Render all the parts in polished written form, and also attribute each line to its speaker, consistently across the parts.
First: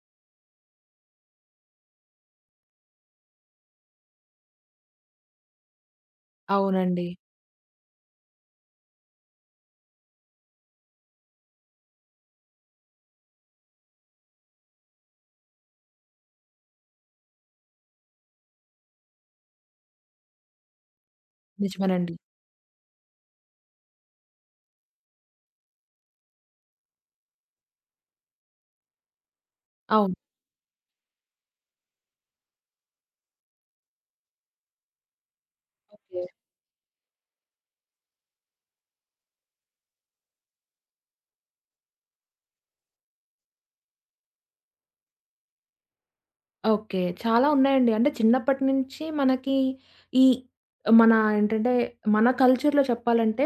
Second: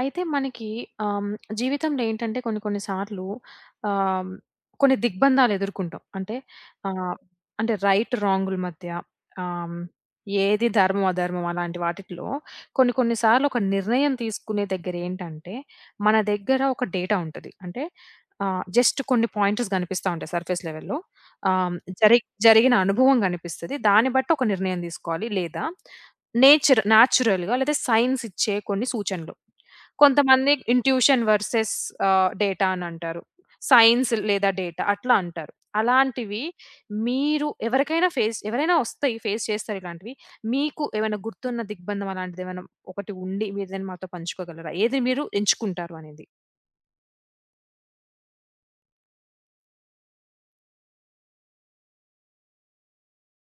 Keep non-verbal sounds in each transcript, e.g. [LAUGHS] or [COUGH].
Speaker 1: అయితే మనకి ఆహ్, జీవితంలో ఏంటంటే కొన్ని కొన్ని సార్లు ఆహ్, కొన్ని దిగ్బంధాలు ఎదుర్కుంటాం. అంటే
Speaker 2: అవునండి.
Speaker 1: ఆహ్, అంటే రైట్ రాంగుల మధ్య ఆహ్, ఏది ధర్మం, అధర్మం అలాంటి వాటిట్లో కొన్ని కొన్ని సార్లు ఒక నిర్ణయం తీసుకునే దగ్గర ఏంటంటే మన దగ్గర ఒక డేటా ఉంటది. అంటే జస్ట్ కొన్ని పాయింటర్స్ కనిపిస్తా ఉంటాయి సర్ఫేస్ లెవెల్‌లో. ఆహ్,
Speaker 2: నిజమేనండి.
Speaker 1: జరి జరిగిన అనుభవం కనిపిస్తది. దాన్ని బట్టి ఒక నిర్ణయం తీసుకోవాలి. లేదా నేచర్ న్యాచురల్‌గా లేదా సైన్స్ ఇచ్చే కొన్ని సూచనలు.
Speaker 2: అవును.
Speaker 1: కొంతమంది ఇంట్యూషన్ వర్సెస్ డేటా అనంటారు. సైన్స్ లేదా డేటా అట్లా అంటారు.
Speaker 2: ఓకే.
Speaker 1: అలాంటివి మీరు ఎవరికైనా ఫేస్ ఎవరైనా వస్తాయి. ఫేస్ చేస్తారు ఇలాంటివి. మీకు ఏమైనా గుర్తున్న దిగ్బంధం అలాంటిదేమైనా ఒకటి ఉండి మీరేదైనా మాతో పంచుకోగలరా? ఏది మీరు ఎంచుకుంటారు అనేది?
Speaker 2: ఓకే. చాలా ఉన్నాయండి. అంటే చిన్నప్పటి నుంచి మనకి ఈ మన ఏంటంటే మన కల్చర్‌లో చెప్పాలంటే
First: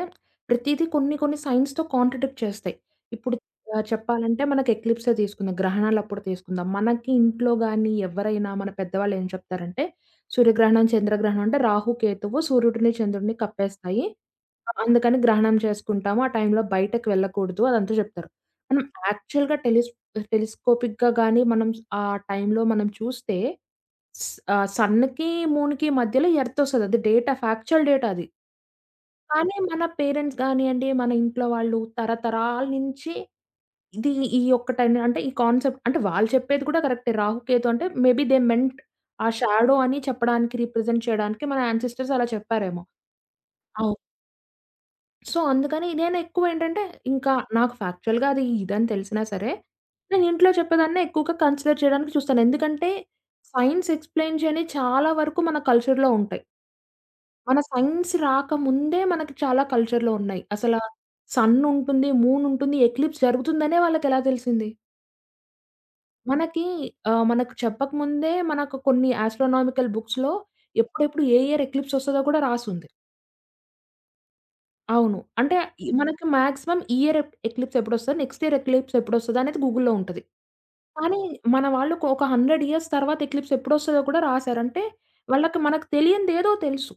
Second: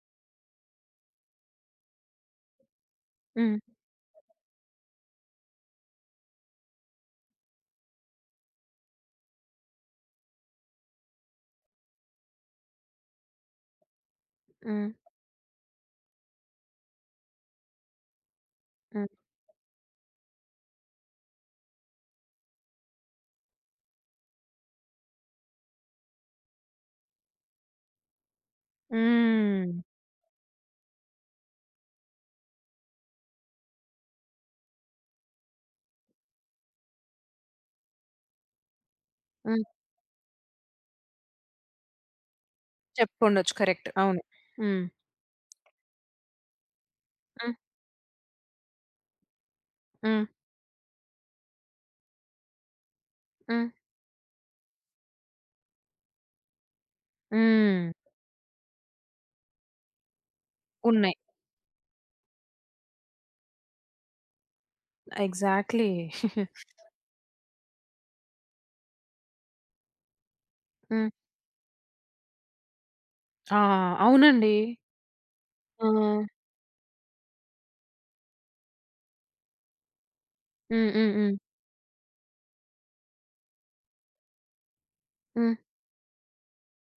Speaker 2: ప్రతీదీ కొన్ని కొన్ని సైన్స్‌తో కాంట్రడిక్ట్ చేస్తాయి. ఇప్పుడు
Speaker 1: హ్మ్.
Speaker 2: చెప్పాలంటే మనకి ఎక్లిప్సే తీసుకుందాం. గ్రహణాలప్పుడు తీసుకుందాం. మనకి ఇంట్లో గాని ఎవరైనా మన పెద్దవాళ్ళు ఏం చెప్తారంటే సూర్యగ్రహణం, చంద్రగ్రహణం అంటే రాహు, కేతువు సూర్యుడిని, చంద్రుడిని కప్పేస్తాయి.
Speaker 1: హ్మ్.
Speaker 2: అందుకని గ్రహణం చేసుకుంటాము. ఆ టైంలో బయటకి వెళ్ళకూడదు అదంతా జెప్తారు. మనం
Speaker 1: హ్మ్.
Speaker 2: యాక్చువల్‌గా టెలిస్ టెలిస్కోపిక్‌గా గాని మనం ఆ టైంలో మనం చూస్తే స్ సన్‌కి, మూన్‌కి మధ్యలో ఎర్త్ ఒస్తది. అది ఫ్యాక్చువల్ డేటా అది. కానీ
Speaker 1: హ్మ్.
Speaker 2: మన పేరెంట్స్ గానియండి, మన ఇంట్లో వాళ్ళు తరతరాల నుంచి ఇది ఈ ఒక్క టైం అంటే ఈ కాన్సెప్ట్ అంటే వాళ్ళు చెప్పేది కూడా కరెక్టే. రాహుకేతు అంటే మేబీ దే మెంట్ ఆ
Speaker 1: హ్మ్.
Speaker 2: షాడో అని చెప్పడానికి రిప్రజెంట్ చేయడానికి మన యాన్సిస్టర్స్ అలా చెప్పారేమో.
Speaker 1: చెప్పుండొచ్చు. కరెక్ట్. అవును. హ్మ్.
Speaker 2: సో, అందుకని నేను ఎక్కువేంటంటే, ఇంకా
Speaker 1: హ్మ్.
Speaker 2: నాకు ఫ్యాక్చువల్‌గా అది ఇదని తెలిసినా సరే,
Speaker 1: హ్మ్.
Speaker 2: నేను ఇంట్లో చెప్పేదాన్నే ఎక్కువగా కన్సిడర్ చేయడానికి చూస్తాను. ఎందుకంటే,
Speaker 1: హ్మ్.
Speaker 2: సైన్స్ ఎక్స్‌ప్లెయిన్ చేయనివి చాలా వరకు మన కల్చర్‌లో ఉంటాయి. మన
Speaker 1: హ్మ్.
Speaker 2: సైన్స్ రాకముందే మనకి చాలా కల్చర్‌లో ఉన్నాయి. అసలా
Speaker 1: ఉన్నాయి.
Speaker 2: సన్ ఉంటుంది, మూన్ ఉంటుంది, ఎక్లిప్స్ జరుగుతుందనే వాళ్ళకెలా తెలిసింది?
Speaker 1: ఎగ్జాక్ట్‌లీ.
Speaker 2: మనకి మనకు చెప్పకముందే మనకు కొన్ని ఆస్ట్రోనామికల్ బుక్స్‌లో
Speaker 1: హ్మ్.
Speaker 2: ఎప్పుడెప్పుడు ఏ ఇయర్ ఎక్లిప్స్ వస్తదో కూడా రాసుంది.
Speaker 1: [LAUGHS] ఆ! అవునండి.
Speaker 2: అవును. అంటే ఈ
Speaker 1: ఆ!
Speaker 2: హ్మ్. మనకి మాక్సిమం ఈ ఇయర్ ఎక్లిప్స్ ఎప్పుడొస్తది, నెక్స్ట్ ఇయర్ ఎక్లిప్స్ ఎప్పుడొస్తదనేది గూగుల్‌లో ఉంటది.
Speaker 1: హ్మ్. హ్మ్.
Speaker 2: కానీ
Speaker 1: హ్మ్.
Speaker 2: మన వాళ్ళు ఒక ఒక 100 ఇయర్స్ తర్వాత ఎక్లిప్స్ ఎప్పుడొస్తదో కూడా రాసారంటే,
Speaker 1: హ్మ్.
Speaker 2: వాళ్ళకి మనకు తెలియనిదేదో తెలుసు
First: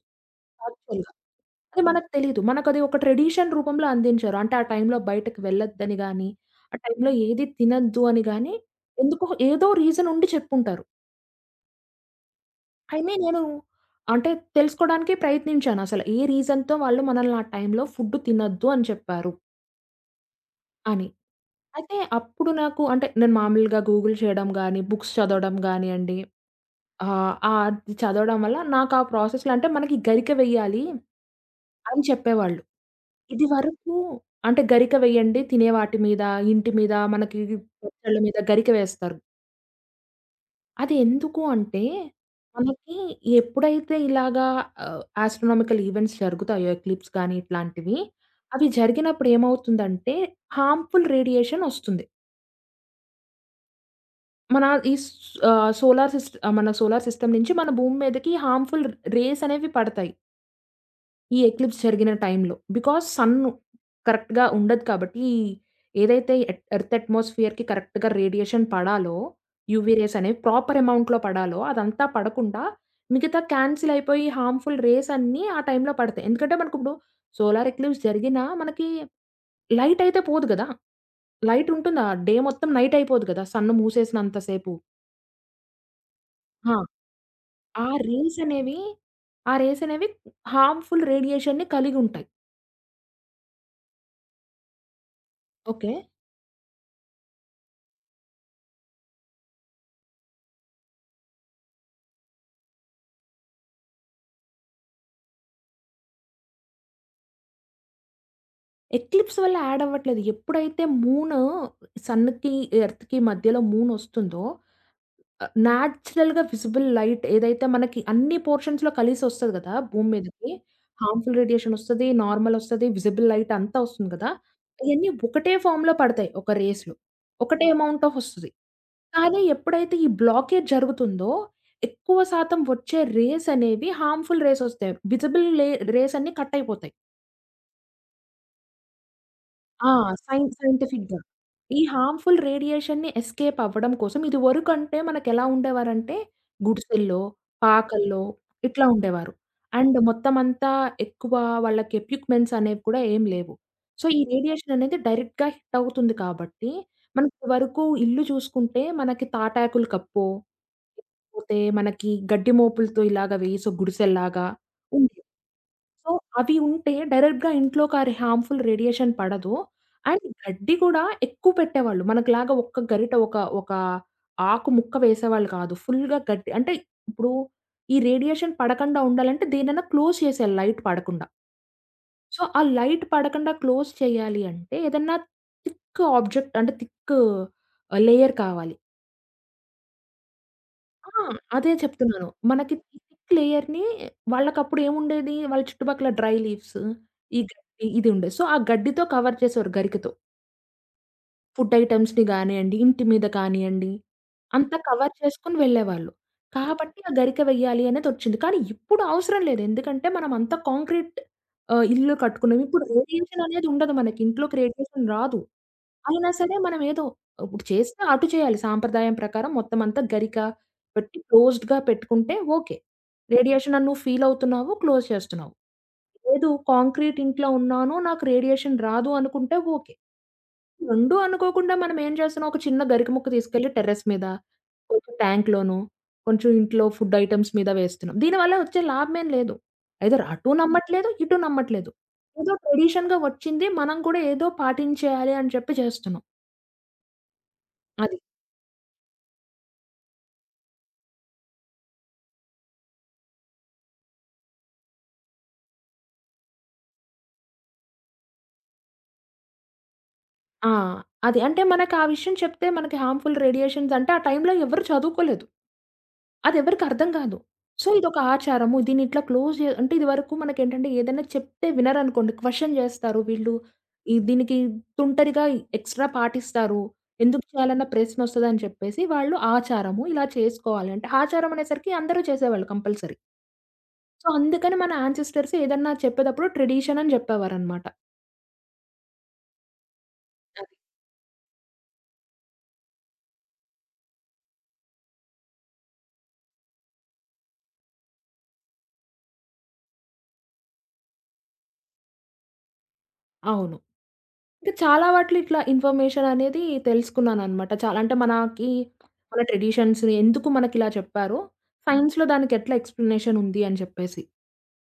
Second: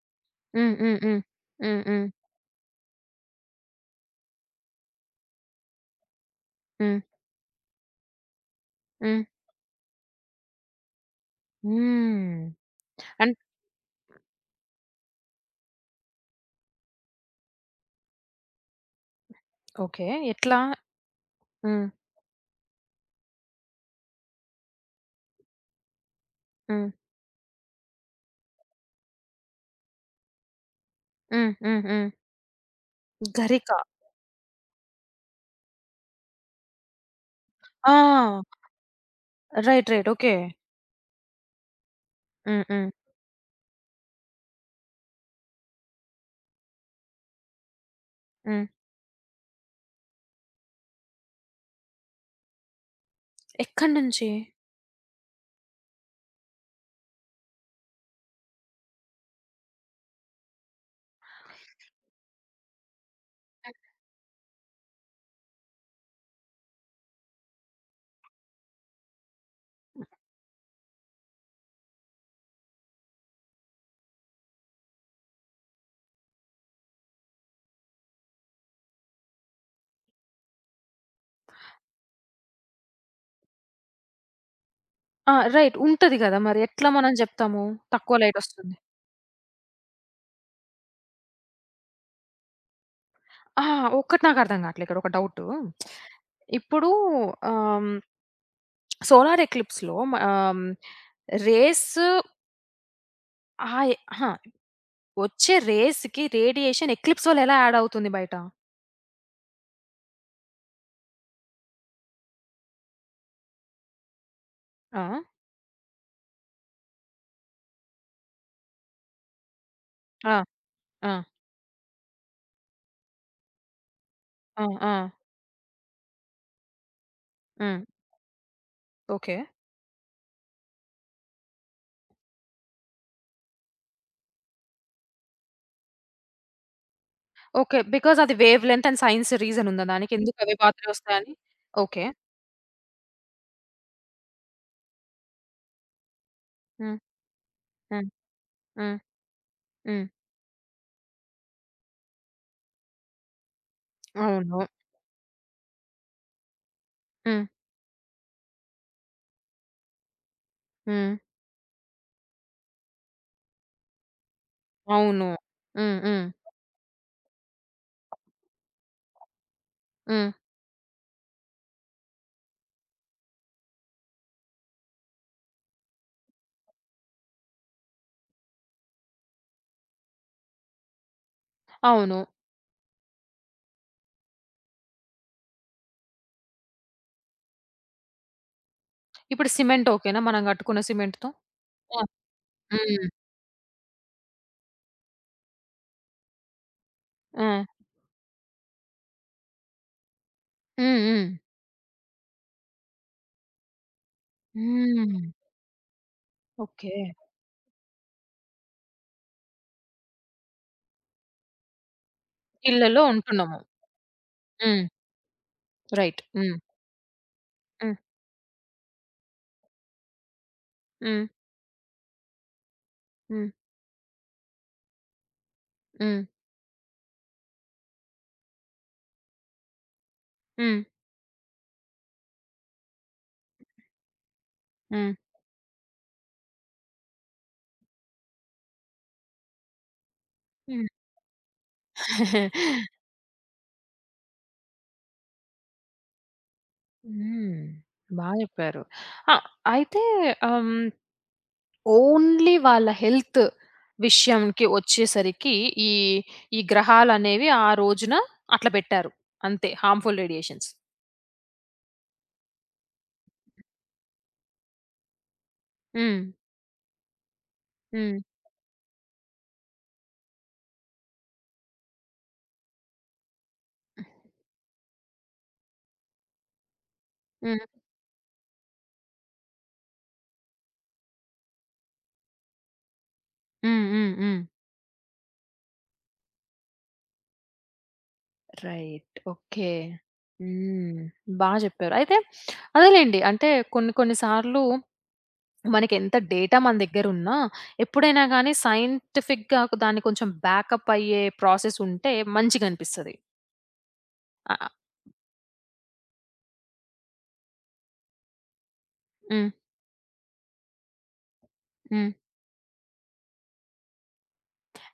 Speaker 1: హ్మ్. హ్మ్.
Speaker 2: యాక్చువల్‌గా.
Speaker 1: హ్మ్. హ్మ్.
Speaker 2: అది
Speaker 1: హ్మ్.
Speaker 2: మనకు తెలీదు. మనకది ఒక ట్రెడిషన్ రూపంలో అందించారు. అంటే ఆ టైంలో బయటకి వెళ్ళొద్దని గానీ, ఆ
Speaker 1: హ్మ్.
Speaker 2: టైంలో ఏది తినొద్దు అని గానీ,
Speaker 1: హ్మ్.
Speaker 2: ఎందుకో ఏదో రీజన్ ఉండి చెప్పుంటారు.
Speaker 1: హ్మ్.
Speaker 2: కానీ
Speaker 1: అంట్
Speaker 2: నేను అంటే తెలుసుకోవడానికే ప్రయత్నించానసల. ఏ రీజన్‌తో వాళ్ళు మనల్ని ఆ టైంలో ఫుడ్ తినొద్దు అని చెప్పారు?
Speaker 1: ఓకే. ఎట్లా?
Speaker 2: అని.
Speaker 1: హ్మ్.
Speaker 2: అయితే అప్పుడు నాకు అంటే నేను మామూలుగా గూగుల్ చేయడం గాని, బుక్స్ చదవడం గానియండి,
Speaker 1: హ్మ్.
Speaker 2: అది చదవడం వల్ల నాకు ఆ ప్రాసెస్‌లో అంటే మనకి గరిక వెయ్యాలి
Speaker 1: హ్మ్. హ్మ్.
Speaker 2: అని
Speaker 1: హ్మ్.
Speaker 2: చెప్పేవాళ్ళు.
Speaker 1: గరిక.
Speaker 2: ఇదివరకు అంటే గరిక వెయ్యండి తినే వాటి మీద, ఇంటి మీద, మనకి
Speaker 1: ఆ!
Speaker 2: పచ్చళ్ళ మీద గరిక వేస్తారు.
Speaker 1: రైట్. రైట్. ఓకే.
Speaker 2: అది ఎందుకు అంటే
Speaker 1: హ్మ్. హ్మ్.
Speaker 2: మనకి ఎప్పుడైతే ఇలాగా ఆస్ట్రోనామికల్ ఈవెంట్స్ జరుగుతాయో ఎక్లిప్స్ గాని ఇట్లాంటివి,
Speaker 1: హ్మ్.
Speaker 2: అవి జరిగినప్పుడు ఏమవుతుందంటే హార్మ్‌ఫుల్ రేడియేషన్ ఒస్తుంది.
Speaker 1: ఎక్కడి నుంచి?
Speaker 2: మన ఈ స్ ఆహ్, సోలార్ సిస్ట్ మన సోలార్ సిస్టమ్ నుంచి మన భూమి మీదకి హార్మ్‌ఫుల్ రేస్ అనేవి పడతాయి. ఈ ఎక్లిప్స్ జరిగిన టైంలో. బికాజ్ సన్ కరెక్ట్‌గా ఉండదు కాబట్టి, ఏదైతే ఎర్త్ ఎర్త్ అట్మాస్ఫియర్‌కి కరెక్ట్‌గా రేడియేషన్ పడాలో, యూవీ రేస్ అనేవి ప్రాపర్ అమౌంట్‌లో పడాలో, అదంతా పడకుండా మిగతా క్యాన్సిల్ అయిపోయి హార్మ్‌ఫుల్ రేస్ అన్నీ ఆ టైంలో పడతాయి. ఎందుకంటే మనకిప్పుడు సోలార్ ఎక్లిప్స్ జరిగినా మనకి లైట్ అయితే పోదు గదా! లైట్ ఉంటుందా? డే మొత్తం నైట్ అయిపోదు గదా! సన్ మూసేసినంత సేపు.
Speaker 1: ఆ! రైట్. ఉంటది గదా! మరి
Speaker 2: ఆ!
Speaker 1: ఎట్లా మనం జెప్తాము?
Speaker 2: ఆ
Speaker 1: తక్కువ
Speaker 2: రేస్ అనేవి,
Speaker 1: లైటొస్తుంది.
Speaker 2: ఆ రేస్ అనేవి హార్మ్‌ఫుల్ రేడియేషన్‌ని కలిగి ఉంటాయి.
Speaker 1: ఆ! ఒక్కటి నాకు అర్థం గాట్లే ఇక్కడ ఒక డౌటు.
Speaker 2: ఓకే.
Speaker 1: ఇప్పుడు ఆహ్, సోలార్ ఎక్లిప్స్‌లో రేస్ ఆయ్ అహా! వచ్చే రేస్‌కి రేడియేషన్ ఎక్లిప్స్ వల్ల ఎలా యాడ్ అవుతుంది బయట?
Speaker 2: ఎక్లిప్స్ వల్ల యాడ్ అవ్వట్లేదు. ఎప్పుడైతే మూను సన్‌కి, ఎర్త్‌కి మధ్యలో మూనొస్తుందో
Speaker 1: ఆ!
Speaker 2: న్యాచురల్‌గా విజిబుల్ లైట్ ఏదైతే మనకి అన్ని పోర్షన్స్‌లో కలిసొస్తది గదా! భూమి
Speaker 1: ఆ!
Speaker 2: మీదకి.
Speaker 1: ఆ!
Speaker 2: హార్మ్‌ఫుల్ రేడియేషన్ ఒస్తది, నార్మల్ ఒస్తది, విజిబుల్ లైట్ అంతా ఒస్తుంది గదా!
Speaker 1: ఆ! ఆ!
Speaker 2: ఇయన్నీ ఒకటే ఫార్మ్‌లో పడతాయి ఒక రేస్‌లో. ఒకటే
Speaker 1: హ్మ్.
Speaker 2: అమౌంట్ ఆఫ్ ఒస్తది.
Speaker 1: ఓకే.
Speaker 2: కానీ ఎప్పుడైతే ఈ బ్లాకేజ్ జరుగుతుందో, ఎక్కువ శాతం వచ్చే రేస్ అనేవి హార్మ్‌ఫుల్ రేస్ ఒస్తాయి. విజిబుల్ లే రేస్ అన్నీ కట్ అయిపోతాయి.
Speaker 1: ఓకే. బికాజ్ అది wavelength and science reason ఉందా
Speaker 2: ఆ!
Speaker 1: దానికి? ఎందుకు అవే పాత్రలు
Speaker 2: సైంటిఫిక్‌గా.
Speaker 1: వస్తాయని?
Speaker 2: ఈ
Speaker 1: ఓకే.
Speaker 2: హార్మ్‌ఫుల్ రేడియేషన్‌ని ఎస్కేప్ అవ్వడం కోసం ఇదివరకంటే మనకెలా ఉండేవారంటే
Speaker 1: హ్మ్.
Speaker 2: గుడిసెల్లో,
Speaker 1: హ్మ్.
Speaker 2: పాకల్లో ఇట్లా
Speaker 1: హ్మ్.
Speaker 2: ఉండేవారు. అండ్
Speaker 1: హ్మ్.
Speaker 2: మొత్తమంతా ఎక్కువ వాళ్ళకి ఎక్విప్‌మెంట్స్ అనేవి కూడా ఏం లేవు. సో, ఈ
Speaker 1: అవును.
Speaker 2: రేడియేషన్ అనేది డైరెక్ట్‌గా హిట్ అవుతుంది కాబట్టి,
Speaker 1: హ్మ్.
Speaker 2: మనకిదివరకు ఇల్లు చూసుకుంటే మనకి తాటాకుల కప్పో
Speaker 1: హ్మ్.
Speaker 2: లేకపోతే మనకి గడ్డి మోపులతో ఇలాగ వేసి ఒక గుడిసెల్లాగా ఉండేవి.
Speaker 1: అవును. హ్మ్.
Speaker 2: సో,
Speaker 1: హ్మ్.
Speaker 2: అవి ఉంటే డైరెక్ట్‌గా ఇంట్లోకి ఆ హార్మ్‌ఫుల్ రేడియేషన్ పడదు. అండ్
Speaker 1: హ్మ్.
Speaker 2: గడ్డి గూడా ఎక్కువ పెట్టేవాళ్ళు. మనకులాగా ఒక్క గరిట ఒక ఒక ఆకు ముక్క వేసేవాళ్ళు కాదు. ఫుల్‌గా గడ్డి అంటే ఇప్పుడు ఈ రేడియేషన్ పడకుండా ఉండాలంటే దేన్నైనా క్లోజ్ చేసేయాలి లైట్ పడకుండా.
Speaker 1: అవును.
Speaker 2: సో, ఆ లైట్ పడకుండా క్లోజ్ చేయాలి అంటే ఏదన్నా థిక్ ఆబ్జెక్ట్ అంటే థిక్ లేయర్ కావాలి.
Speaker 1: ఇప్పుడు సిమెంట్ ఓకేనా మనం కట్టుకున్న
Speaker 2: ఆ!
Speaker 1: సిమెంట్‌తో?
Speaker 2: అదే
Speaker 1: ఆ!
Speaker 2: చెప్తున్నాను. మనకి ఈ
Speaker 1: హ్మ్.
Speaker 2: థిక్ లేయర్‌ని వాళ్ళకప్పుడు ఏముండేది? వాళ్ళ చుట్టుపక్కల డ్రై లీవ్స్, ఈ
Speaker 1: ఆ!
Speaker 2: గడ్డి ఇది ఉండేది. సో, ఆ గడ్డితో కవర్ చేసేవారు గరికతో.
Speaker 1: హ్మ్. హ్మ్.
Speaker 2: ఫుడ్ ఐటెమ్స్‌ని గానియండి, ఇంటి మీద కానియండి, అంతా కవర్
Speaker 1: హ్మ్.
Speaker 2: చేసుకొని వెళ్ళేవాళ్ళు.
Speaker 1: ఓకే.
Speaker 2: కాబట్టి ఆ గరిక వెయ్యాలి అనేదొచ్చింది. కానీ ఇప్పుడు అవసరం లేదు. ఎందుకంటే మనం అంత కాంక్రీట్ ఇల్లు కట్టుకున్నాం. ఇప్పుడు
Speaker 1: ఇళ్లలో
Speaker 2: రేడియేషన్
Speaker 1: ఉంటున్నాము.
Speaker 2: అనేది ఉండదు మనకి. ఇంట్లోకి
Speaker 1: హ్మ్.
Speaker 2: రేడియేషన్ రాదు.
Speaker 1: రైట్.
Speaker 2: అయినా సరే
Speaker 1: హ్మ్.
Speaker 2: మనం ఏదో ఇప్పుడు
Speaker 1: హ్మ్.
Speaker 2: చేస్తే అటు చేయాలి సాంప్రదాయం ప్రకారం మొత్తం అంతా గరిక పెట్టి
Speaker 1: హ్మ్.
Speaker 2: క్లోజ్డ్‌గా పెట్టుకుంటే ఓకే.
Speaker 1: హ్మ్.
Speaker 2: రేడియేషన్ అని నువ్వు ఫీల్ అవుతున్నావు, క్లోజ్ చేస్తున్నావు.
Speaker 1: హ్మ్.
Speaker 2: లేదు. కాంక్రీట్ ఇంట్లో ఉన్నాను. నాకు రేడియేషన్ రాదు అనుకుంటే ఓకే.
Speaker 1: హ్మ్.
Speaker 2: 2 అనుకోకుండా మనం ఏం చేస్తున్నాం, ఒక చిన్న గరిక ముక్క తీసుకెళ్ళి టెర్రస్ మీద,
Speaker 1: ఆ!
Speaker 2: కొంచెం ట్యాంక్‌లోనో, కొంచెం ఇంట్లో ఫుడ్ ఐటెమ్స్ మీద వేస్తున్నాం. దీనివల్ల వచ్చే లాభమేం లేదు. ఐదర్ అటు
Speaker 1: హ్మ్.
Speaker 2: నమ్మట్లేదు, ఇటు నమ్మట్లేదు. ఏదో ట్రెడిషన్‌గా వచ్చింది. మనం కూడా ఏదో పాటించేయాలి అని చెప్పి చేస్తున్నాం.
Speaker 1: హ్మ్.
Speaker 2: అది.
Speaker 1: బా చెప్పారు. ఆ! అయితే ఆహ్, హ్మ్, ఓన్లీ వాళ్ళ హెల్త్ విషయంకి వచ్చేసరికి ఈ, ఈ గ్రహాలనేవి ఆ రోజున అట్లా పెట్టారు. అంతే హార్మ్‌ఫుల్ రేడియేషన్స్.
Speaker 2: ఆ! అది. అంటే మనకు ఆ విషయం చెప్తే మనకి హార్మ్‌ఫుల్ రేడియేషన్స్ అంటే, ఆ టైంలో ఎవరు చదువుకోలేదు.
Speaker 1: హ్మ్.
Speaker 2: అది ఎవరికీ అర్థం కాదు. సో, ఇదొక
Speaker 1: హ్మ్.
Speaker 2: ఆచారము. దీన్ని ఇట్లా క్లోజ్ జే అంటే ఇదివరకు మనకేంటంటే ఏదైనా చెప్తే వినరనుకోండి. క్వెషన్ చేస్తారు వీళ్ళు. దీనికి తుంటరిగా ఎక్స్‌ట్రా పాటిస్తారు. ఎందుకు
Speaker 1: హ్మ్.
Speaker 2: చేయాలన్న ప్రశ్నొస్తదని చెప్పేసి వాళ్ళు ఆచారము ఇలా చేసుకోవాలి అంటే, ఆచారం అనేసరికి అందరూ చేసేవాళ్ళు కంపల్సరీ.
Speaker 1: హ్మ్. హ్మ్.
Speaker 2: సో,
Speaker 1: హ్మ్.
Speaker 2: అందుకని మన యాన్సిస్టర్స్ ఏదన్నా చెప్పేటప్పుడు ట్రెడిషన్ అని చెప్పేవారనమాట.
Speaker 1: రైట్. ఓకే.
Speaker 2: అది.
Speaker 1: హ్మ్. బా చెప్పారు. అయితే అదేలెండి. అంటే కొన్ని కొన్ని సార్లు మనకెంత డేటా మన దగ్గరున్నా, ఎప్పుడైనా గానీ సైంటిఫిక్‌గా దాన్ని కొంచెం బ్యాకప్ అయ్యే ప్రాసెస్ ఉంటే మంచిగనిపిస్తది.
Speaker 2: అవును.
Speaker 1: ఆహ్,
Speaker 2: ఇంకా చాలా వాటిలో ఇట్లా ఇన్ఫర్మేషన్ అనేది తెలుసుకున్నాననమాట. చాలా అంటే మనకి మన
Speaker 1: హ్మ్.
Speaker 2: ట్రెడిషన్స్‌ని ఎందుకు మనకిలా చెప్పారో,
Speaker 1: హ్మ్.
Speaker 2: సైన్స్‌లో దానికి ఎట్లా ఎక్స్‌ప్లనేషన్ ఉంది అని చెప్పేసి.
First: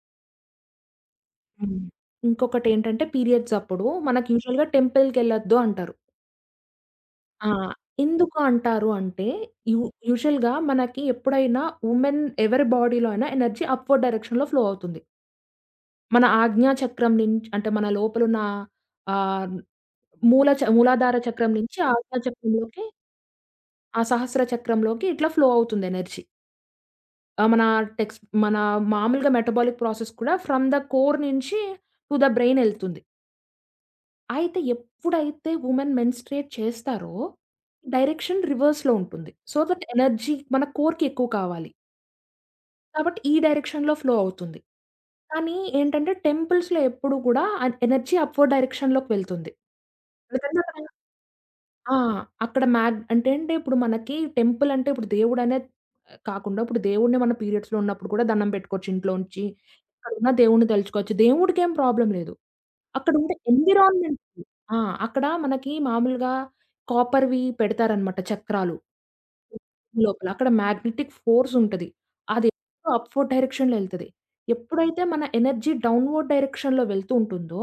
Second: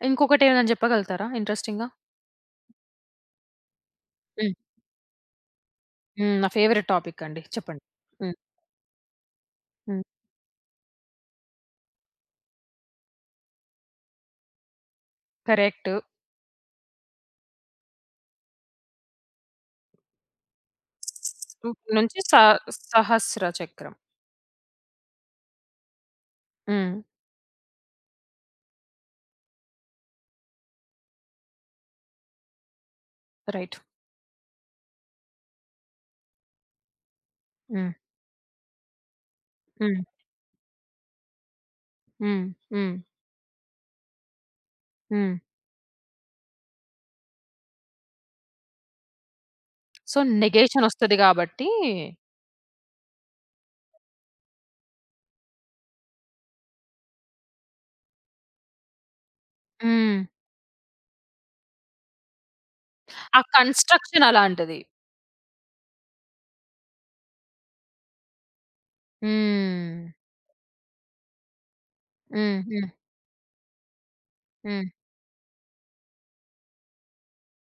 Speaker 1: ఇంకొకటేమైనా చెప్పగలుగుతారా
Speaker 2: హ్మ్.
Speaker 1: ఇంట్రెస్టింగ్‌గా?
Speaker 2: ఇంకొకటేంటంటే పీరియడ్స్ అప్పుడు మనకి
Speaker 1: హ్మ్.
Speaker 2: యూజువల్‌గా టెంపుల్‌కెళ్ళొద్దు అంటారు.
Speaker 1: హ్మ్. నా ఫేవరెట్ టాపిక్ అండి.
Speaker 2: ఆ!
Speaker 1: చెప్పండి. హ్మ్.
Speaker 2: ఎందుకు అంటారు అంటే యూ
Speaker 1: హ్మ్.
Speaker 2: యూజువల్‌గా మనకి ఎప్పుడైనా ఉమెన్ ఎవరి బాడీలో అయినా ఎనర్జీ అప్‌వర్డ్ డైరెక్షన్‌లో ఫ్లో అవుతుంది.
Speaker 1: కరెక్ట్.
Speaker 2: మన ఆజ్ఞా చక్రం నుంచి అంటే మన లోపలున్న ఆహ్, మూల చ మూలాధార చక్రం నుంచి
Speaker 1: సూప్
Speaker 2: ఆజ్ఞా
Speaker 1: నుంచి స
Speaker 2: చక్రంలోకి
Speaker 1: సహస్ర చక్రం.
Speaker 2: ఆ సహస్ర చక్రంలోకి ఇట్లా ఫ్లో అవుతుంది ఎనర్జీ.
Speaker 1: హ్మ్.
Speaker 2: ఆహ్, మన టెక్స్ట్ మన మామూలుగా మెటబాలిక్ ప్రాసెస్ కూడా ఫ్రమ్ ద కోర్ నుంచి టు ద బ్రెయిన్ ఎళ్తుంది.
Speaker 1: రైట్.
Speaker 2: అయితే ఎప్పుడైతే వుమెన్ మెన్‌స్ట్రుయేట్ చేస్తారో
Speaker 1: హ్మ్.
Speaker 2: డైరెక్షన్ రివర్స్‌లో ఉంటుంది. సో, దట్
Speaker 1: హ్మ్.
Speaker 2: ఎనర్జీ మన కోర్‌కి ఎక్కువ కావాలి.
Speaker 1: హ్మ్. హ్మ్.
Speaker 2: కాబట్టి ఈ డైరెక్షన్‌లో ఫ్లో అవుతుంది.
Speaker 1: హ్మ్.
Speaker 2: కానీ ఏంటంటే టెంపుల్స్‌లో ఎప్పుడు కూడా ఎనర్జీ అప్‌వర్డ్ డైరెక్షన్‌లోకి వెళ్తుంది.
Speaker 1: సో,
Speaker 2: ఎందుకంటే అక్కడ
Speaker 1: నెగేషనొస్తది గాబట్టి
Speaker 2: ఆ! అక్కడ మ్యాగ్ అంటే అంటే ఇప్పుడు మనకి టెంపుల్ అంటే ఇప్పుడు దేవుడనే కాకుండా, ఇప్పుడు దేవుడిని మన పీరియడ్స్‌లో ఉన్నప్పుడు కూడా దండం పెట్టుకోవచ్చు ఇంట్లోంచి.
Speaker 1: హ్మ్.
Speaker 2: ఎక్కడున్న దేవుడిని తలుచుకోవచ్చు. దేవుడికేం ప్రాబ్లమ్ లేదు. అక్కడ ఉండే
Speaker 1: ఆ కన్‌స్ట్రక్షన్
Speaker 2: ఎన్విరాన్మెంట్‌కి ఆ!
Speaker 1: అలాంటిది.
Speaker 2: అక్కడ మనకి మామూలుగా కాపర్‌వి పెడతారనమాట చక్రాలు.
Speaker 1: హ్మ్.
Speaker 2: లోపల అక్కడ మ్యాగ్నెటిక్ ఫోర్స్ ఉంటది. అది
Speaker 1: హ్మ్. హ్మ్.
Speaker 2: ఎప్పుడూ అప్ ఫోర్ డైరెక్షన్‌లో ఎళ్తది.
Speaker 1: హ్మ్.
Speaker 2: ఎప్పుడైతే మన ఎనర్జీ డౌన్‌వర్డ్ డైరెక్షన్‌లో వెళ్తూ ఉంటుందో,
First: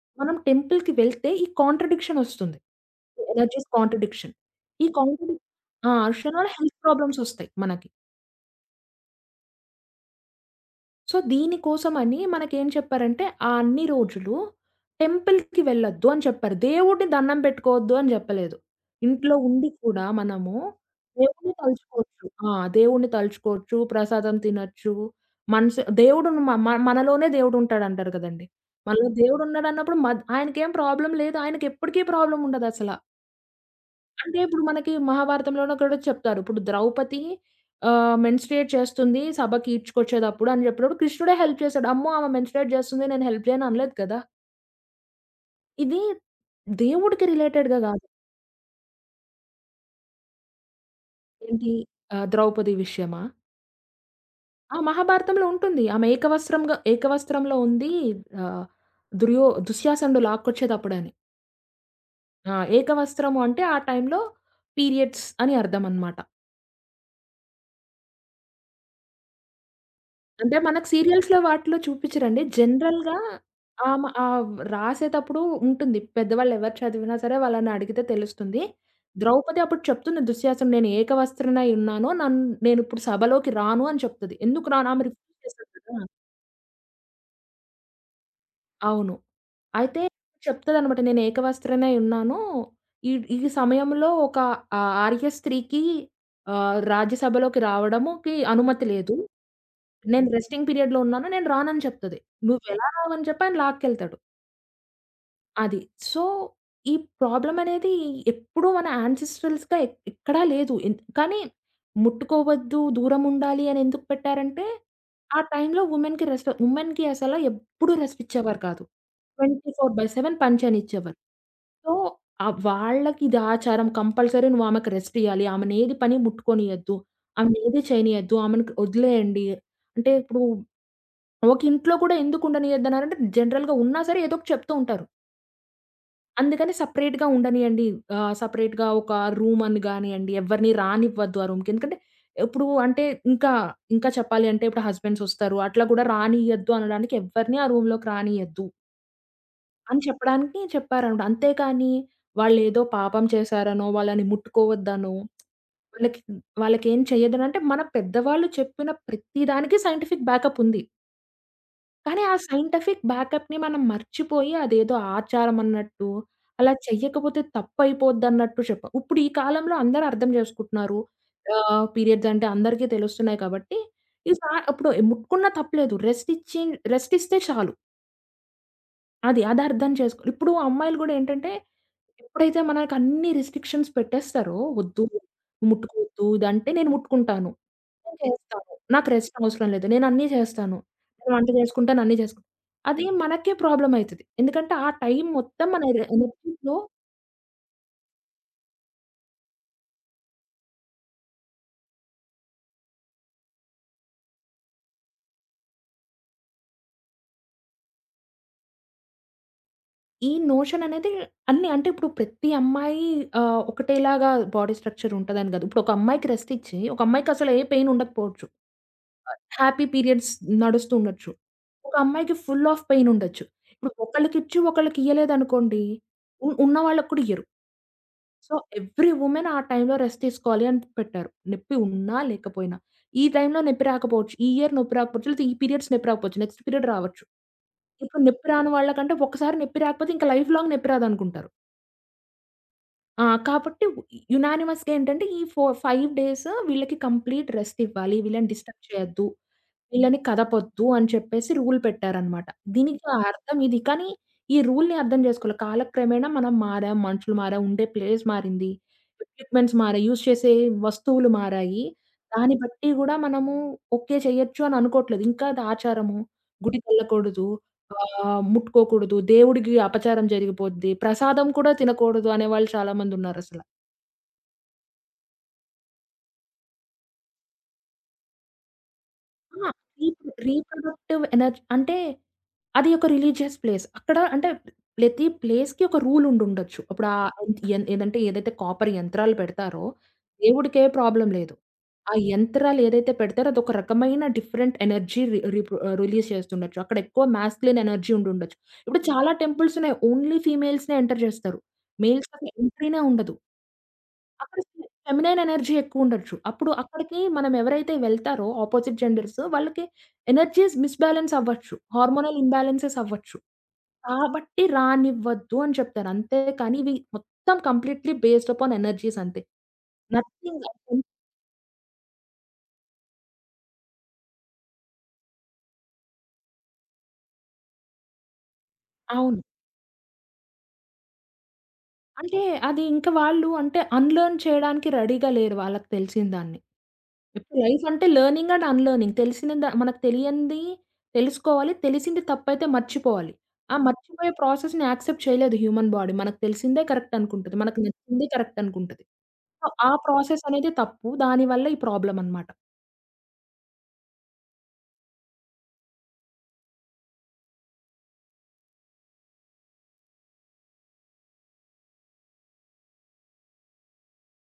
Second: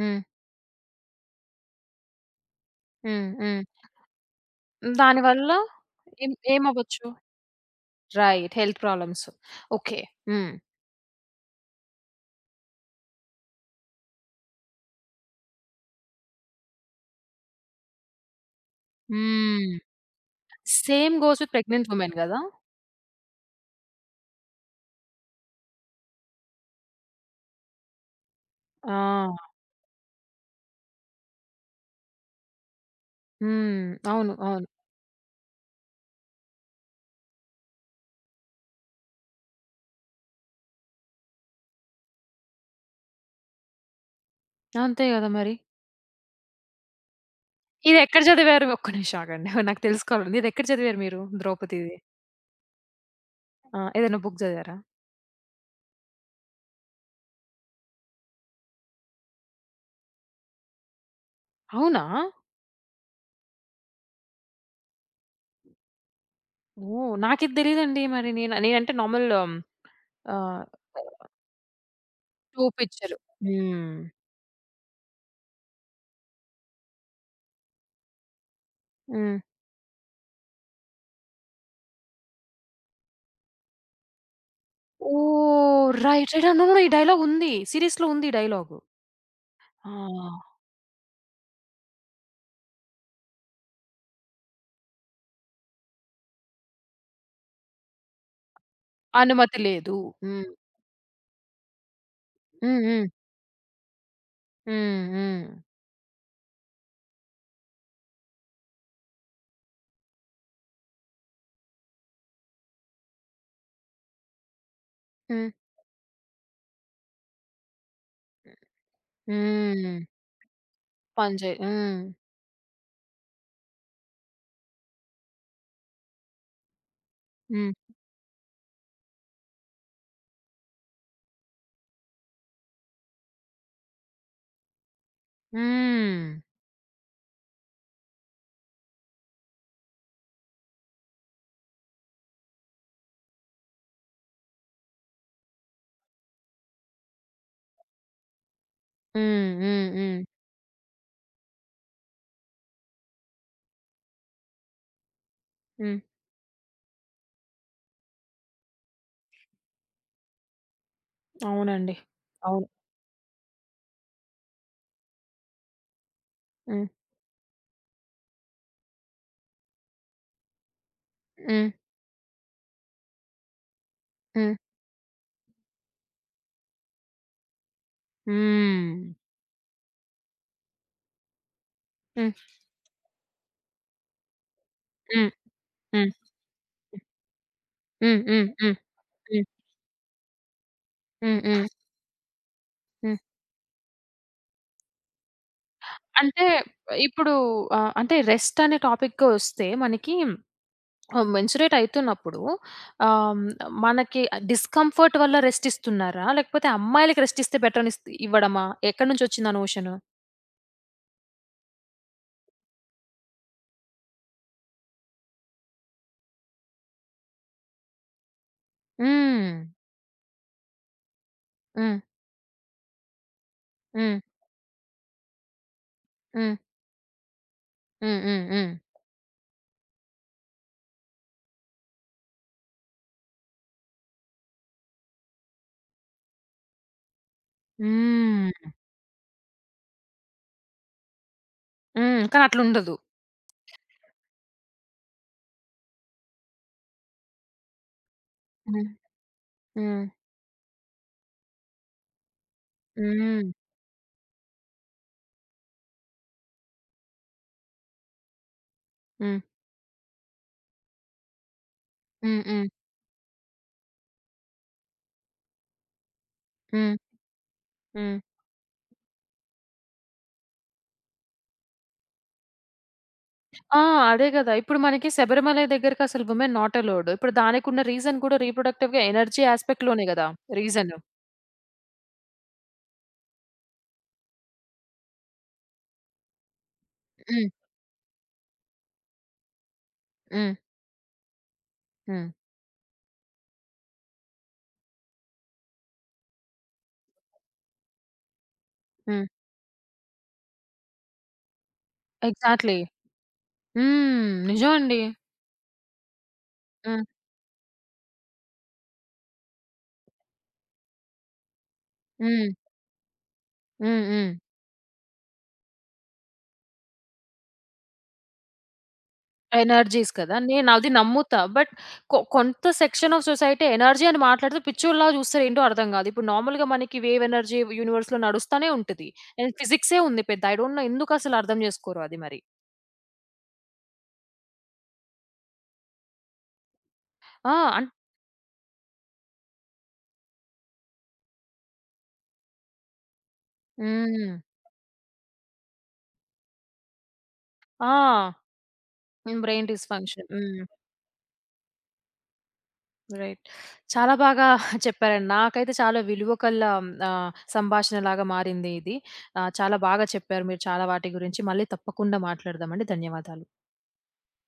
Speaker 1: హ్మ్.
Speaker 2: మనం టెంపుల్‌కి వెళ్తే ఈ కాంట్రడిక్షన్ ఒస్తుంది.
Speaker 1: హ్మ్. హ్మ్.
Speaker 2: Energies contradiction. ఈ కాంట్రడి
Speaker 1: దానివల్ల
Speaker 2: ఆ!
Speaker 1: ఏం
Speaker 2: అర్షణలో హెల్త్
Speaker 1: ఏమవ్వచ్చు?
Speaker 2: ప్రాబ్లమ్స్ ఒస్తాయి మనకి.
Speaker 1: రైట్. Health problems. ఓకే. హ్మ్.
Speaker 2: సో, దీనికోసమని మనకేం చెప్పారంటే, ఆ అన్ని రోజులు టెంపుల్‌కి వెళ్ళొద్దు అని చెప్పారు. దేవుడిని దండం పెట్టుకోవద్దు అని చెప్పలేదు. ఇంట్లో ఉండి
Speaker 1: హ్మ్.
Speaker 2: కూడా మనము
Speaker 1: సేమ్ గోస్ విత్
Speaker 2: దేవుడిని
Speaker 1: ప్రెగ్నెంట్ వుమెన్
Speaker 2: తలుచుకోవచ్చు.
Speaker 1: గదా!
Speaker 2: ఆ! దేవుడిని తలుచుకోవచ్చు, ప్రసాదం తినొచ్చు. మనసు దేవుడు మ మ మనలోనే దేవుడుంటాడంటారు కదండీ! మనలో
Speaker 1: ఆ!
Speaker 2: దేవుడున్నాడన్నప్పుడు ఆయనకేం ప్రాబ్లమ్ లేదు. ఆయనకెప్పటికి ప్రాబ్లమ్ ఉండదసల.
Speaker 1: హ్మ్. అవును.
Speaker 2: అంటే ఇప్పుడు
Speaker 1: అవును.
Speaker 2: మనకి మహాభారతంలోనే కూడా చెప్తారు. ఇప్పుడు ద్రౌపది మెన్స్ట్రుయేట్ చేస్తుంది సభకి ఈడ్చుకొచ్చేటప్పుడు అని చెప్పినప్పుడు కృష్ణుడే హెల్ప్ చేసాడు. అమ్మో! ఆమె మెన్స్ట్రుయేట్ చేస్తుంది నేను హెల్ప్ చేయను అనలేదు కదా!
Speaker 1: అంతే గదా మరి.
Speaker 2: ఇది దేవుడికి రిలేటెడ్‌గా కాదు.
Speaker 1: ఇదెక్కడ చదివారు? ఒక్క నిమిషం ఆగండి. [LAUGHS] నాకు తెలుసుకోవాలండి. ఇదెక్కడ చదివారు మీరు
Speaker 2: ఏంటి
Speaker 1: 'ద్రౌపదిది'?
Speaker 2: ద్రౌపది విషయమా?
Speaker 1: ఆ! ఏదైనా బుక్
Speaker 2: ఆ!
Speaker 1: చదివారా?
Speaker 2: మహాభారతంలో ఉంటుంది. ఆమె ఏకవస్త్రంలో ఉంది. ఆహ్, దుర్యో దుశ్యాసనుడు లాక్కొచ్చేటప్పుడని.
Speaker 1: అవునా?
Speaker 2: ఆ! ఏకవస్త్రము అంటే ఆ టైంలో పీరియడ్స్ అని అర్థమనమాట.
Speaker 1: ఓహ్! నాకిది తెలీదండి మరి. నేనంటే నార్మల్
Speaker 2: అంటే మనకు సీరియల్స్‌లో వాటిలో చూపిచ్చరండి.
Speaker 1: 2
Speaker 2: జనరల్‌గా
Speaker 1: పిక్చర్. హ్మ్.
Speaker 2: రాసేటప్పుడు ఉంటుంది. పెద్దవాళ్ళు ఎవరు చదివినా సరే వాళ్ళని అడిగితే తెలుస్తుంది.
Speaker 1: హ్మ్.
Speaker 2: ద్రౌపది అప్పుడు చెప్తుంది దుశ్శాసనుడు, "నేను ఏకవస్త్రనై ఉన్నాను. నేనిప్పుడు సభలోకి రాను" అని చెప్తది. ఎందుకు రాను? ఆమె రిఫ్యూజ్ చేస్తది
Speaker 1: ఓహ్!
Speaker 2: కదా!
Speaker 1: రైట్. రైట్. నో. నో. ఈ డైలాగ్ ఉంది. సీరీస్‌లో ఉంది ఈ డైలాగు.
Speaker 2: అవును.
Speaker 1: ఆ!
Speaker 2: అయితే చెప్తదనమాట నేను ఏకవస్త్రనై ఉన్నాను. ఈ ఈ సమయంలో ఒక ఆర్య స్త్రీకి రాజ్యసభలోకి రావడముకి అనుమతి లేదు.
Speaker 1: అనుమతి లేదు.
Speaker 2: నేను
Speaker 1: హ్మ్.
Speaker 2: రెస్టింగ్ పీరియడ్‌లో ఉన్నాను. నేను రానని చెప్తది.
Speaker 1: హ్మ్.
Speaker 2: నువ్వెలా
Speaker 1: హ్మ్.
Speaker 2: రావని చెప్పి ఆయన లాక్కెళ్తాడు.
Speaker 1: హ్మ్. హ్మ్.
Speaker 2: అది. సో, ఈ ప్రాబ్లమనేది ఎప్పుడూ మన యాన్సెస్ట్రల్స్‌గా ఎక్కడా లేదు. కానీ ముట్టుకోవద్దు, దూరముండాలి అని ఎందుకు పెట్టారంటే, ఆ
Speaker 1: హ్మ్.
Speaker 2: టైంలో వుమెన్‌కి అసల ఎప్పుడూ రెస్ట్ ఇచ్చేవారు కాదు.
Speaker 1: హ్మ్.
Speaker 2: 24/7 పని చేయనిచ్చేవారు.
Speaker 1: పని జే
Speaker 2: సో,
Speaker 1: హ్మ్.
Speaker 2: వాళ్ళకి ఇది ఆచారం కంపల్సరీ నువ్వు ఆమెకి రెస్ట్ ఇయ్యాలి. ఆమెనేది పని ముట్టుకోనియద్దు.
Speaker 1: హ్మ్.
Speaker 2: ఆమెనేది చేయనియద్దు. ఆమెను వదిలేయండి. అంటే ఇప్పుడు ఒక ఇంట్లో కూడా ఎందుకు ఉండనియద్దన్నారంటే జనరల్‌గా ఉన్నా సరే ఏదో ఒకటి చెప్తూ ఉంటారు.
Speaker 1: హ్మ్.
Speaker 2: అందుకని సెపరేట్‌గా ఉండనియండి. సెపరేట్‌గా ఒక రూమ్ అని గానియండి, ఎవరిని రానివ్వద్దు ఆ రూమ్‌కి. ఎందుకంటే ఇప్పుడు అంటే ఇంకా, ఇంకా చెప్పాలి అంటే ఇప్పుడు హస్బెండ్స్ వస్తారు. అట్లా కూడా రానియద్దు అనడానికి ఎవ్వరిని ఆ రూమ్‌లోకి రానియద్దు
Speaker 1: హ్మ్. హ్మ్.
Speaker 2: అని
Speaker 1: హ్మ్.
Speaker 2: చెప్పడానికి చెప్పారనమాట. అంతేకాని వాళ్ళేదో పాపం చేశారనో, వాళ్ళని ముట్టుకోవద్దనో,
Speaker 1: హ్మ్.
Speaker 2: వాళ్ళకి వాళ్ళకేం చేయదనంటే మన పెద్దవాళ్ళు చెప్పిన ప్రతి దానికి సైంటిఫిక్ బ్యాకప్ ఉంది.
Speaker 1: అవునండి.
Speaker 2: కానీ ఆ
Speaker 1: అవును.
Speaker 2: సైంటిఫిక్ బ్యాకప్‌ని మనం మర్చిపోయి అదేదో ఆచారం అన్నట్టు, అలా
Speaker 1: హ్మ్.
Speaker 2: చెయ్యకపోతే తప్పయిపోద్దన్నట్టు ఇప్పుడు ఈ కాలంలో అందరూ అర్థం చేసుకుంటున్నారు.
Speaker 1: హ్మ్.
Speaker 2: పీరియడ్స్ అంటే అందరికీ తెలుస్తున్నాయి కాబట్టి, ఈ సా
Speaker 1: హ్మ్.
Speaker 2: ఇప్పుడు ముట్టుకున్నా తప్పులేదు. రెస్ట్ ఇస్తే చాలు.
Speaker 1: హ్మ్.
Speaker 2: అది అది అర్థం చేసుకో ఇప్పుడు అమ్మాయిలు గూడా ఏంటంటే,
Speaker 1: హ్మ్.
Speaker 2: ఎప్పుడైతే మనకన్ని రిస్ట్రిక్షన్స్ పెట్టేస్తారో, వద్దు
Speaker 1: హ్మ్. హ్మ్.
Speaker 2: ముట్టుకోవద్దు ఇదంటే నేను ముట్టుకుంటాను. నేను
Speaker 1: హ్మ్. హ్మ్.
Speaker 2: చేస్తాను.
Speaker 1: హ్మ్.
Speaker 2: నాకు రెస్ట్
Speaker 1: హ్మ్.
Speaker 2: అవసరం లేదు. నేనన్నీ చేస్తాను. నేను
Speaker 1: హ్మ్.
Speaker 2: వంట
Speaker 1: హ్మ్.
Speaker 2: చేసుకుంటాను, అన్నీ చేసుకుంటాను. అది
Speaker 1: హ్మ్.
Speaker 2: మనకే ప్రాబ్లమ్ అయితది. ఎందుకంటే ఆ టైం మొత్తం మన
Speaker 1: అంటే
Speaker 2: ఎనర్జీ‌లో
Speaker 1: ఇప్పుడు అంటే రెస్ట్ అనే టాపిక్‌కొస్తే మనకి ఆ! మెన్స్‌రేట్ అయితున్నప్పుడు ఆహ్, మనకి డిస్కంఫర్ట్ వల్ల రెస్ట్ ఇస్తున్నారా? లేకపోతే అమ్మాయిలకి రెస్ట్ ఇస్తే బెటర్ అని ఇవ్వడమా? ఎక్కడి నుంచొచ్చింది ఆ నోషను?
Speaker 2: ఈ నోషన్ అనేది అన్ని అంటే ఇప్పుడు ప్రతి అమ్మాయి ఒకటేలాగా బాడీ స్ట్రక్చర్ ఉంటదని కాదు. ఇప్పుడు ఒక అమ్మాయికి రెస్ట్ ఇచ్చి, ఒక అమ్మాయికి అసలు ఏ పెయిన్ ఉండకపోవచ్చు.
Speaker 1: హ్మ్.
Speaker 2: హ్యాపీ పీరియడ్స్ నడుస్తూ ఉండొచ్చు. ఒక
Speaker 1: హ్మ్.
Speaker 2: అమ్మాయికి ఫుల్ ఆఫ్ పెయిన్ ఉండొచ్చు. ఇప్పుడు
Speaker 1: హ్మ్.
Speaker 2: ఒకళ్ళకిచ్చి ఒకళ్ళకియ్యలేదనుకోండి,
Speaker 1: హ్మ్.
Speaker 2: ఉన్న వాళ్ళకి కూడా ఇయ్యరు.
Speaker 1: హ్మ్. హ్మ్.
Speaker 2: సో,
Speaker 1: హ్మ్.
Speaker 2: ఎవ్రి వుమెన్ ఆ టైంలో రెస్ట్ తీసుకోవాలి అని పెట్టారు. నొప్పి ఉన్నా, లేకపోయినా. ఈ టైంలో నొప్పి రాకపోవచ్చు. ఈ ఇయర్ నొప్పి రాకపోవచ్చు. లేతే ఈ పీరియడ్స్ నొప్పి రాకపోవచ్చు. నెక్స్ట్ పీరియడ్ రావచ్చు. ఇప్పుడు నొప్పి
Speaker 1: హ్మ్.
Speaker 2: రాని వాళ్ళకంటే ఒకసారి నొప్పి రాకపోతే ఇంకా లైఫ్ లాంగ్ నొప్పి రాదనుకుంటారు.
Speaker 1: హ్మ్. కానీ అట్లుండదు.
Speaker 2: ఆ! కాబట్టి యునానిమస్‌గా ఏంటంటే ఈ ఫో 5 డేస్ వీళ్ళకి కంప్లీట్ రెస్ట్ ఇవ్వాలి. వీళ్ళని డిస్టర్బ్
Speaker 1: హ్మ్.
Speaker 2: చేయొద్దు.
Speaker 1: హ్మ్.
Speaker 2: వీళ్ళని కదపొద్దు అని చెప్పేసి రూల్ పెట్టారనమాట. దీనికి
Speaker 1: హ్మ్.
Speaker 2: అర్థం ఇది. కానీ ఈ రూల్‌ని అర్థం చేసుకోవాలి. కాలక్రమేణా మనం మారాం, మనుషులు మారాం, ఉండే ప్లేస్ మారింది,
Speaker 1: హ్మ్.
Speaker 2: ఎక్విప్‌మెంట్స్ మారాయి, యూజ్ చేసే వస్తువులు మారాయి.
Speaker 1: హ్మ్.
Speaker 2: దాన్ని
Speaker 1: హ్మ్.
Speaker 2: బట్టి గూడా మనము ఓకే చేయొచ్చు అని అనుకోవట్లేదు. ఇంకా అది ఆచారము,
Speaker 1: హ్మ్.
Speaker 2: గుడికెళ్ళకూడదు,
Speaker 1: హ్మ్.
Speaker 2: ముట్టుకోకూడదు, దేవుడికి అపచారం జరిగిపోద్ది, ప్రసాదం కూడా తినకూడదు అనేవాళ్ళు చాలామందున్నారసల.
Speaker 1: ఆ! అదే గదా! ఇప్పుడు మనకి శబరిమల దగ్గరకి అసలు వుమెన్ నాట్ అలౌడ్. ఇప్పుడు దానికున్న రీజన్ కూడా రీప్రొడక్టివ్‌గా ఎనర్జీ
Speaker 2: ఆ!
Speaker 1: యాస్పెక్ట్ లోనే
Speaker 2: రీప్
Speaker 1: గదా! రీజను.
Speaker 2: రీప్రొడక్టివ్ ఎనర్జీ అంటే అది ఒక రిలీజియస్ ప్లేస్. అక్కడ అంటే ప్రతి ప్లేస్‌కి ఒక రూల్ ఉండుండొచ్చు. ఇప్పుడు ఆహ్,
Speaker 1: హ్మ్.
Speaker 2: ఏన్ ఏదంటే ఏదైతే కాపర్ యంత్రాలు పెడతారో
Speaker 1: హ్మ్.
Speaker 2: దేవుడికే ప్రాబ్లమ్ లేదు. ఆ
Speaker 1: హ్మ్.
Speaker 2: యంత్రాలు ఏదైతే పెడతారో అదొక రకమైన డిఫరెంట్ ఎనర్జీ రిలీజ్ చేస్తుండొచ్చు. అక్కడ ఎక్కువ మాస్కులిన్ ఎనర్జీ ఉండుండొచ్చు. ఇప్పుడు
Speaker 1: హ్మ్.
Speaker 2: చాలా టెంపుల్స్ ఉన్నాయి. ఓన్లీ ఫీమేల్స్‌నే ఎంటర్ చేస్తారు. మేల్స్ అసలు
Speaker 1: ఎగ్జాక్ట్‌లీ.
Speaker 2: ఎంట్రీనే ఉండదు.
Speaker 1: హ్మ్.
Speaker 2: అక్కడ
Speaker 1: నిజమండి.
Speaker 2: ఫెమినైన్ ఎనర్జీ ఎక్కువుండొచ్చు. అప్పుడు
Speaker 1: హ్మ్.
Speaker 2: అక్కడికి మనం ఎవరైతే వెళ్తారో అపోజిట్ జెండర్స్ వాళ్ళకి ఎనర్జీస్ మిస్‌బాలన్స్ అవ్వచ్చు. హార్మోనల్
Speaker 1: హ్మ్.
Speaker 2: ఇంబాలెన్సెస్ అవ్వచ్చు.
Speaker 1: హ్మ్. హ్మ్.
Speaker 2: కాబట్టి రానివ్వద్దు అని చెప్తారు. అంతే కానీ ఇవి మొత్తం కంప్లీట్‌లీ బేస్డ్ అపాన్ ఎనర్జీస్ అంతే.
Speaker 1: ఎనర్జీస్ కదా!
Speaker 2: నథింగ్
Speaker 1: నేనది నమ్ముతా. బట్ కొంత సెక్షన్ ఆఫ్ సొసైటీ ఎనర్జీ అని మాట్లాడితే పిచ్చోల్లాగా చూస్తారు. ఏంటో అర్థం కాదు. ఇప్పుడు నార్మల్‌గా మనకి వేవ్ ఎనర్జీ యూనివర్స్‌లో నడుస్తానే ఉంటది.
Speaker 2: అవును.
Speaker 1: అండ్ ఫిజిక్సే ఉంది పెద్ద. ఐ డోంట్ నో ఎందుకసలు అర్థం చేసుకోరు అది
Speaker 2: అంటే
Speaker 1: మరి.
Speaker 2: అది ఇంకా వాళ్ళు అంటే అన్‌లెర్న్ చేయడానికి రెడీగా లేరు వాళ్ళకి తెలిసిన దాన్ని.
Speaker 1: ఆ!
Speaker 2: ఇప్పుడు లైఫ్
Speaker 1: అన్
Speaker 2: అంటే లెర్నింగ్ అండ్ అన్‌లెర్నింగ్. తెలిసిన ద మనకు తెలియంది తెలుసుకోవాలి. తెలిసింది తప్పైతే మర్చిపోవాలి. ఆ
Speaker 1: హ్మ్.
Speaker 2: మర్చిపోయే ప్రాసెస్‌ని యాక్సెప్ట్ చేయలేదు హ్యూమన్ బాడీ. మనకు తెలిసిందే కరెక్ట్ అనుకుంటది. మనకు
Speaker 1: ఆ!
Speaker 2: నచ్చిందే కరెక్ట్ అనుకుంటది.
Speaker 1: హ్మ్.
Speaker 2: సో,
Speaker 1: బ్రెయిన్
Speaker 2: ఆ
Speaker 1: డిస్‌ఫంక్షన్.
Speaker 2: ప్రాసెస్
Speaker 1: హ్మ్.
Speaker 2: అనేది తప్పు. దానివల్ల ఈ ప్రాబ్లమ్ అన్నమాట.
Speaker 1: రైట్. చాలా బాగా [LAUGHS] చెప్పారండి. నాకైతే చాలా విలువ కల్ల సంభాషణలాగా మారింది ఇది. చాలా బాగా చెప్పారు మీరు చాలా వాటి గురించి. మళ్ళీ తప్పకుండా మాట్లాడదామండి. ధన్యవాదాలు.